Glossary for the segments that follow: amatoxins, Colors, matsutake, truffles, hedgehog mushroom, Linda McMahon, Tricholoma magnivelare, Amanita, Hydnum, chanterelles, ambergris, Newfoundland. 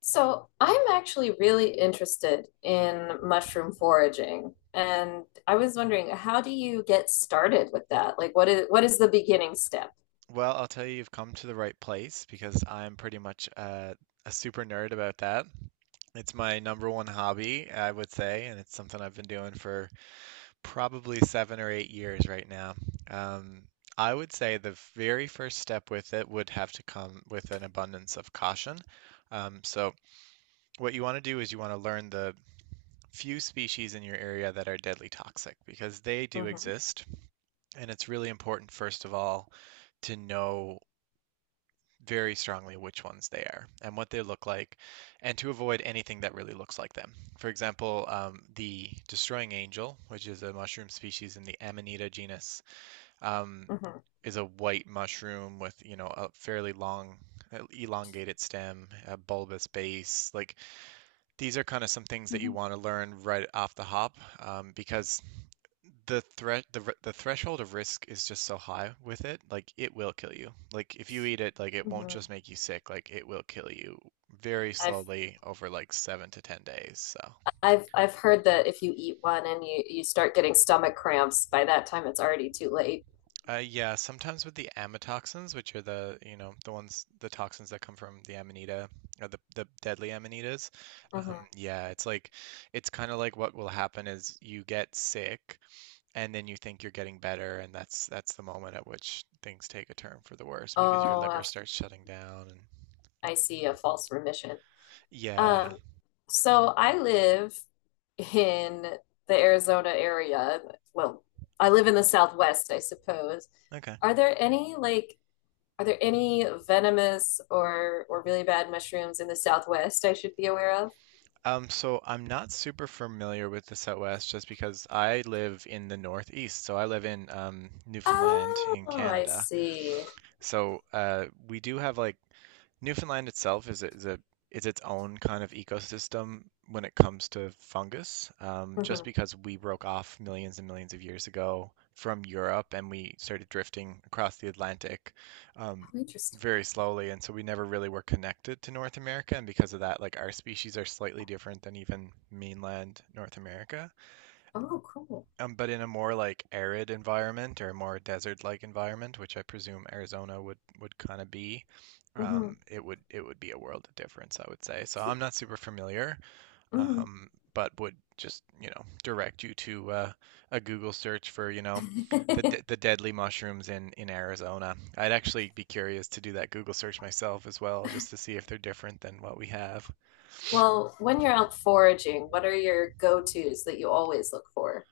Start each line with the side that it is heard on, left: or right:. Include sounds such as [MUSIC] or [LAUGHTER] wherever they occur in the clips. left: So I'm actually really interested in mushroom foraging, and I was wondering, how do you get started with that? Like, what is the beginning step?
right: Well, I'll tell you, you've come to the right place because I'm pretty much a super nerd about that. It's my number one hobby, I would say, and it's something I've been doing for probably 7 or 8 years right now. Um, I would say the very first step with it would have to come with an abundance of caution. So, what you want to do is you want to learn the few species in your area that are deadly toxic because they do
left: Mm-hmm.
right: exist. And it's really important, first of all, to know very strongly which ones they are and what they look like, and to avoid anything that really looks like them. For example, the destroying angel, which is a mushroom species in the Amanita genus, um,
left: Mm-hmm.
right: is a white mushroom with, you know, a fairly long, elongated stem, a bulbous base. Like these are kind of some things that you
left: Mm-hmm.
right: want to learn right off the hop, because the threat the r- the threshold of risk is just so high with it. Like it will kill you, like if you eat it, like it won't
left: Mm-hmm.
right: just make you sick, like it will kill you very
left: I've
right: slowly over like 7 to 10 days. So
left: I've heard that if you eat one and you start getting stomach cramps, by that time it's already too late.
right: yeah, sometimes with the amatoxins, which are the, you know, the ones, the toxins that come from the amanita, or the deadly amanitas.
left: Hmm.
right: Yeah, it's like, it's kind of like what will happen is you get sick, and then you think you're getting better, and that's the moment at which things take a turn for the worse because your
left: Oh,
right: liver
left: I've,
right: starts shutting down. And
left: I see, a false remission.
right: yeah,
left: Um, so I live in the Arizona area. Well, I live in the Southwest, I suppose.
right: okay.
left: Are there any like Are there any venomous or really bad mushrooms in the Southwest I should be aware of?
right: So I'm not super familiar with the Southwest just because I live in the Northeast, so I live in Newfoundland
left: Oh,
right: in
left: I
right: Canada.
left: see.
right: So we do have like, Newfoundland itself is its own kind of ecosystem when it comes to fungus, just
left: Mhm.
right: because we broke off millions and millions of years ago from Europe and we started drifting across the Atlantic, um,
left: Oh, interesting.
right: very slowly, and so we never really were connected to North America, and because of that, like our species are slightly different than even mainland North America.
left: Oh, cool.
right: But in a more like arid environment or more desert-like environment, which I presume Arizona would kind of be,
left: Hmm.
right: it would be a world of difference, I would say. So I'm not super familiar,
left: Hmm.
right: but would just, you know, direct you to a Google search for, you know, the de-
left: [LAUGHS]
right: the deadly mushrooms in Arizona. I'd actually be curious to do that Google search myself as well, just to see if they're different than what we have.
left: Well, when you're out foraging, what are your go-tos that you always look for?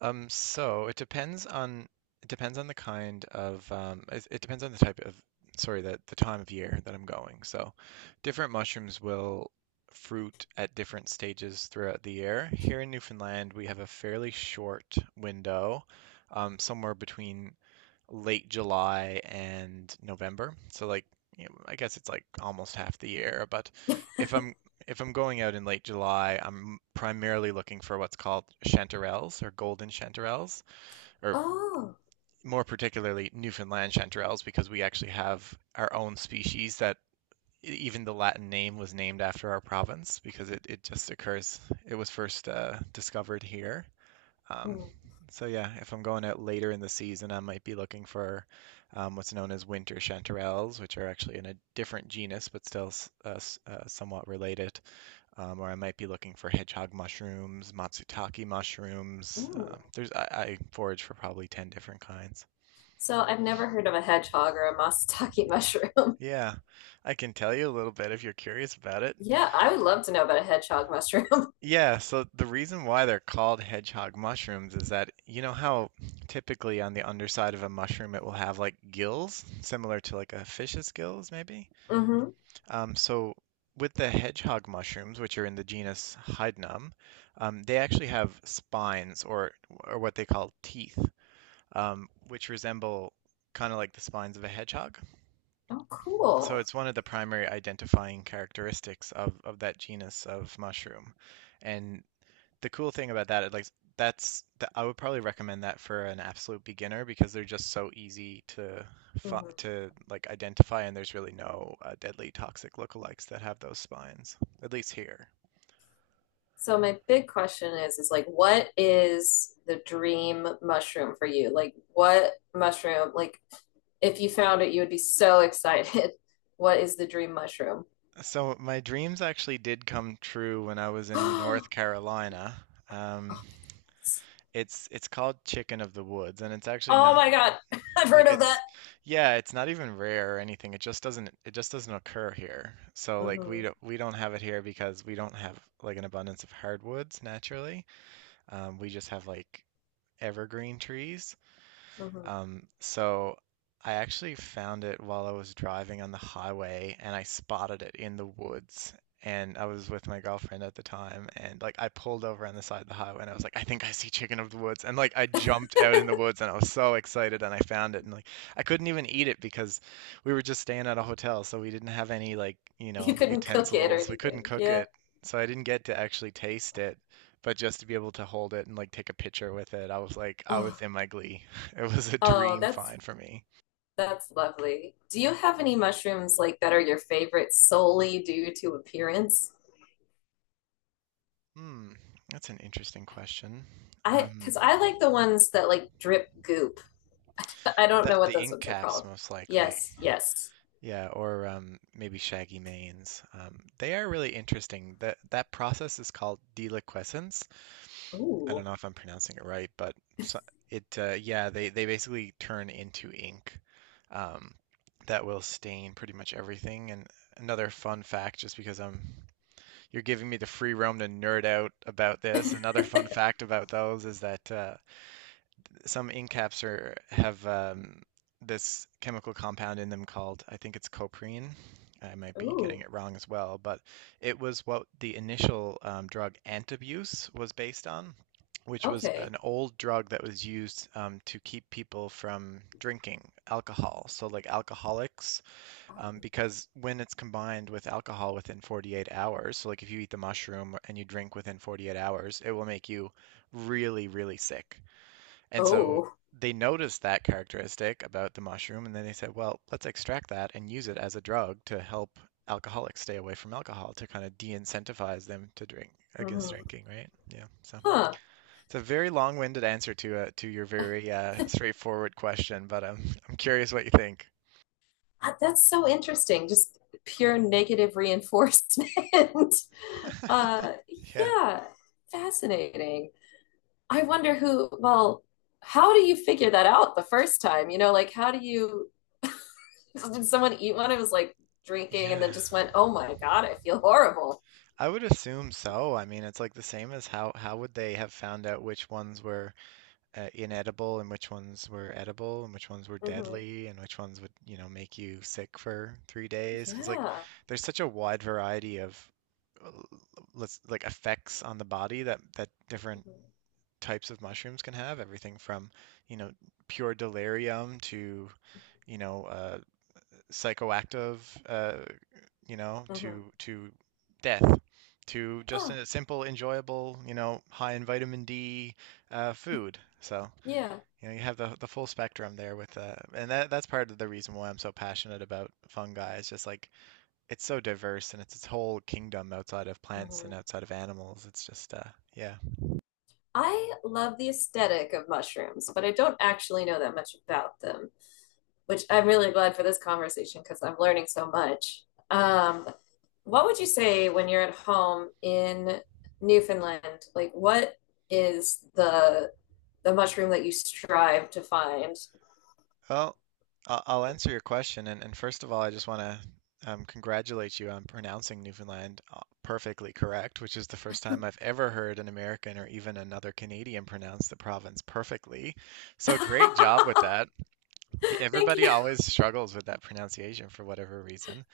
right: Um, so it depends on it depends on the kind of, it, it depends on the type of, sorry, that the time of year that I'm going. So different mushrooms will fruit at different stages throughout the year. Here in Newfoundland, we have a fairly short window, somewhere between late July and November. So like, you know, I guess it's like almost half the year, but if I'm if I'm going out in late July, I'm primarily looking for what's called chanterelles, or golden chanterelles, or
left: Oh,
right: more particularly Newfoundland chanterelles, because we actually have our own species that, even the Latin name was named after our province because it just occurs, it was first discovered here. Um,
left: mm,
right: so yeah, if I'm going out later in the season, I might be looking for, what's known as winter chanterelles, which are actually in a different genus but still, uh, somewhat related. Or I might be looking for hedgehog mushrooms, matsutake mushrooms.
left: ooh.
right: I forage for probably 10 different kinds.
left: So I've never heard of a hedgehog or a matsutake mushroom. [LAUGHS]
right: Yeah, I can tell you a little bit if you're curious about it.
left: Yeah, I would love to know about a hedgehog mushroom. [LAUGHS]
right: Yeah, so the reason why they're called hedgehog mushrooms is that, you know how typically on the underside of a mushroom it will have like gills, similar to like a fish's gills, maybe?
left: Hmm.
right: So with the hedgehog mushrooms, which are in the genus Hydnum, they actually have spines, or what they call teeth, which resemble kind of like the spines of a hedgehog.
left: Oh,
right: So
left: cool.
right: it's one of the primary identifying characteristics of that genus of mushroom. And the cool thing about that, like, I would probably recommend that for an absolute beginner because they're just so easy to,
left: Hmm.
right: to like identify, and there's really no deadly toxic lookalikes that have those spines, at least here.
left: So my big question is like, what is the dream mushroom for you? Like what mushroom, like if you found it, you would be so [LAUGHS] excited. What is the dream mushroom? [GASPS]
right: So my dreams actually did come true when I was in North
left: Oh,
right: Carolina. It's called chicken of the woods, and it's actually
left: oh
right: not,
left: my God. [LAUGHS] I've heard
right: like
left: of that.
right: it's, yeah, it's not even rare or anything. It just doesn't occur here. So like we
left: Hmm.
right: don't we don't have it here because we don't have like an abundance of hardwoods naturally. We just have like evergreen trees.
left: Hmm.
right: So I actually found it while I was driving on the highway, and I spotted it in the woods. And I was with my girlfriend at the time, and like I pulled over on the side of the highway, and I was like, I think I see chicken of the woods. And like I jumped out in the woods and I was so excited and I found it, and like I couldn't even eat it because we were just staying at a hotel, so we didn't have any, like, you
left: You
right: know,
left: couldn't cook it or
right: utensils. We couldn't
left: anything.
right: cook
left: Yeah.
right: it. So I didn't get to actually taste it, but just to be able to hold it and like take a picture with it, I was like, I was
left: Oh,
right: in my glee. It was a
left: oh,
right: dream
left: that's
right: find for me.
left: that's lovely. Do you have any mushrooms like that are your favorite solely due to appearance?
right: Hmm, that's an interesting question.
left: I,
right: Um,
left: because I like the ones that like drip goop. I don't
right: that,
left: know what
right: the
left: those
right: ink
left: ones are
right: caps,
left: called.
right: most likely.
left: Yes, yes.
right: Yeah, or maybe shaggy manes. They are really interesting. That process is called deliquescence. I don't
left: Ooh,
right: know if I'm pronouncing it right, but, so- it, yeah, they basically turn into ink. Um, that will stain pretty much everything. And another fun fact, just because I'm, you're giving me the free roam to nerd out about this. Another fun fact about those is that, some ink caps are, have, this chemical compound in them called, I think it's coprine. I might be getting
left: ooh.
right: it wrong as well, but it was what the initial, drug antabuse was based on, which was
left: Okay.
right: an old drug that was used, to keep people from drinking alcohol. So, like, alcoholics, because when it's combined with alcohol within 48 hours, so like if you eat the mushroom and you drink within 48 hours, it will make you really, really sick. And so
left: Oh.
right: they noticed that characteristic about the mushroom, and then they said, well, let's extract that and use it as a drug to help alcoholics stay away from alcohol, to kind of de-incentivize them to drink, against
left: Mhm.
right: drinking, right? Yeah. So
left: Huh.
right: it's a very long-winded answer to your very straightforward question, but [LAUGHS] I'm curious what you think.
left: Ah, that's so interesting. Just pure negative reinforcement. [LAUGHS] Uh,
right: [LAUGHS] Yeah.
left: yeah, fascinating. I wonder who, well, how do you figure that out the first time? You know, like how do you, [LAUGHS] did someone eat one? It was like drinking and then
right: Yeah.
left: just went, oh my God, I feel horrible.
right: I would assume so. I mean, it's like the same as, how would they have found out which ones were, inedible, and which ones were edible, and which ones were
left: Mm-hmm.
right: deadly, and which ones would, you know, make you sick for 3 days? Because like
left: Yeah.
right: there's such a wide variety of, uh, let's, like, effects on the body that different
left: Mm-hmm.
right: types of mushrooms can have. Everything from, you know, pure delirium, to, you know, psychoactive, uh, you know,
left: Mm-hmm.
right: to death, to just
left: Huh.
right: a simple, enjoyable, you know, high in vitamin D, food. So,
left: Yeah.
right: you know, you have the full spectrum there with, and that's part of the reason why I'm so passionate about fungi. It's just like, it's so diverse and it's its whole kingdom outside of plants and
left: Mm-hmm.
right: outside of animals. It's just, yeah.
left: I love the aesthetic of mushrooms, but I don't actually know that much about them, which I'm really glad for this conversation because I'm learning so much. Um, what would you say when you're at home in Newfoundland? Like, what is the mushroom that you strive to find?
right: Well, I'll answer your question. And first of all, I just want to, congratulate you on pronouncing Newfoundland, perfectly correct, which is the first time I've ever heard an American or even another Canadian pronounce the province perfectly. So great job with
left: [LAUGHS]
right: that.
left: Thank
right: Everybody
left: you.
right: always struggles with that pronunciation for whatever reason,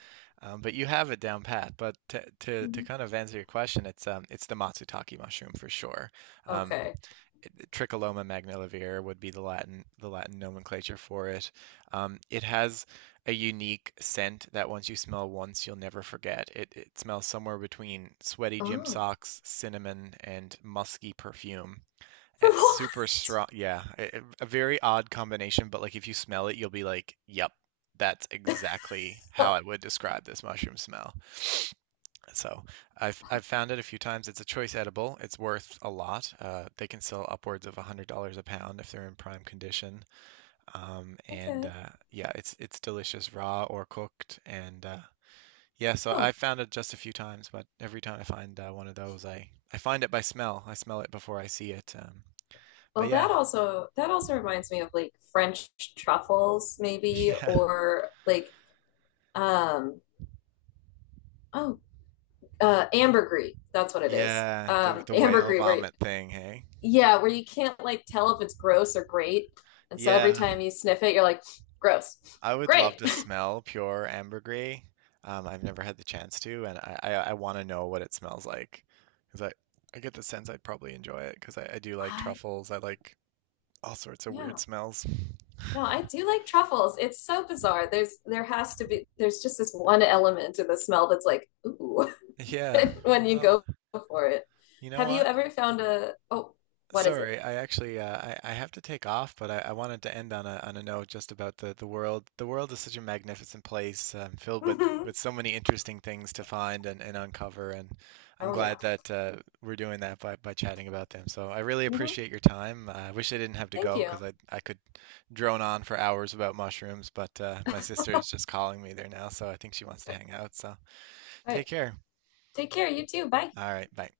right: but you have it down pat. But to
left: Mhm.
right: kind of answer your question, it's, the matsutake mushroom for sure. Um,
left: Okay.
right: Tricholoma magnivelare would be the Latin, nomenclature for it. It has a unique scent that once you smell once, you'll never forget. It smells somewhere between sweaty gym
left: Oh.
right: socks, cinnamon, and musky perfume.
left: [LAUGHS] For—
right: And it's super strong. Yeah, it, a very odd combination, but like if you smell it, you'll be like, "Yep, that's exactly how I
left: What?
right: would describe this mushroom smell." So I've found it a few times. It's a choice edible. It's worth a lot. They can sell upwards of $100 a pound if they're in prime condition. And
left: Okay.
right: yeah, it's delicious raw or cooked. And yeah, so
left: Huh.
right: I found it just a few times, but every time I find, one of those, I find it by smell. I smell it before I see it. But
left: Well,
right: yeah,
left: that also reminds me of like French truffles,
right: [LAUGHS]
left: maybe,
right: yeah,
left: or like um oh, ambergris. That's what it is.
right: yeah. The
left: Um,
right: the whale
left: ambergris, where—
right: vomit thing, hey?
left: yeah, where you can't like tell if it's gross or great. And so every
right: Yeah.
left: time you sniff it, you're like, gross.
right: I would love
left: Great.
right: to smell pure ambergris. I've never had the chance to, and I want to know what it smells like, because I get the sense I'd probably enjoy it, because I do like
left: [LAUGHS] I—
right: truffles. I like all sorts of weird
left: yeah.
right: smells.
left: No, I do like truffles. It's so bizarre. There's there has to be there's just this one element in the smell that's like, ooh,
right: Yeah.
left: [LAUGHS] when you
right: Well,
left: go for it.
right: you know
left: Have you
right: what?
left: ever found a— oh, what is it?
right: Sorry, I actually, I have to take off, but I wanted to end on a note just about the world. The world is such a magnificent place, filled with
left: [LAUGHS]
right: so many interesting things to find and uncover, and I'm
left: Oh yeah.
right: glad that, we're doing that by chatting about them. So I really
left: Hmm.
right: appreciate your time. I wish I didn't have to
left: Thank
right: go
left: you.
right: because I could drone on for hours about mushrooms, but my sister is just calling me there now, so I think she wants to
left: Okay.
right: hang out. So
left: All right.
right: take care.
left: Take care, you too. Bye.
right: All right, bye.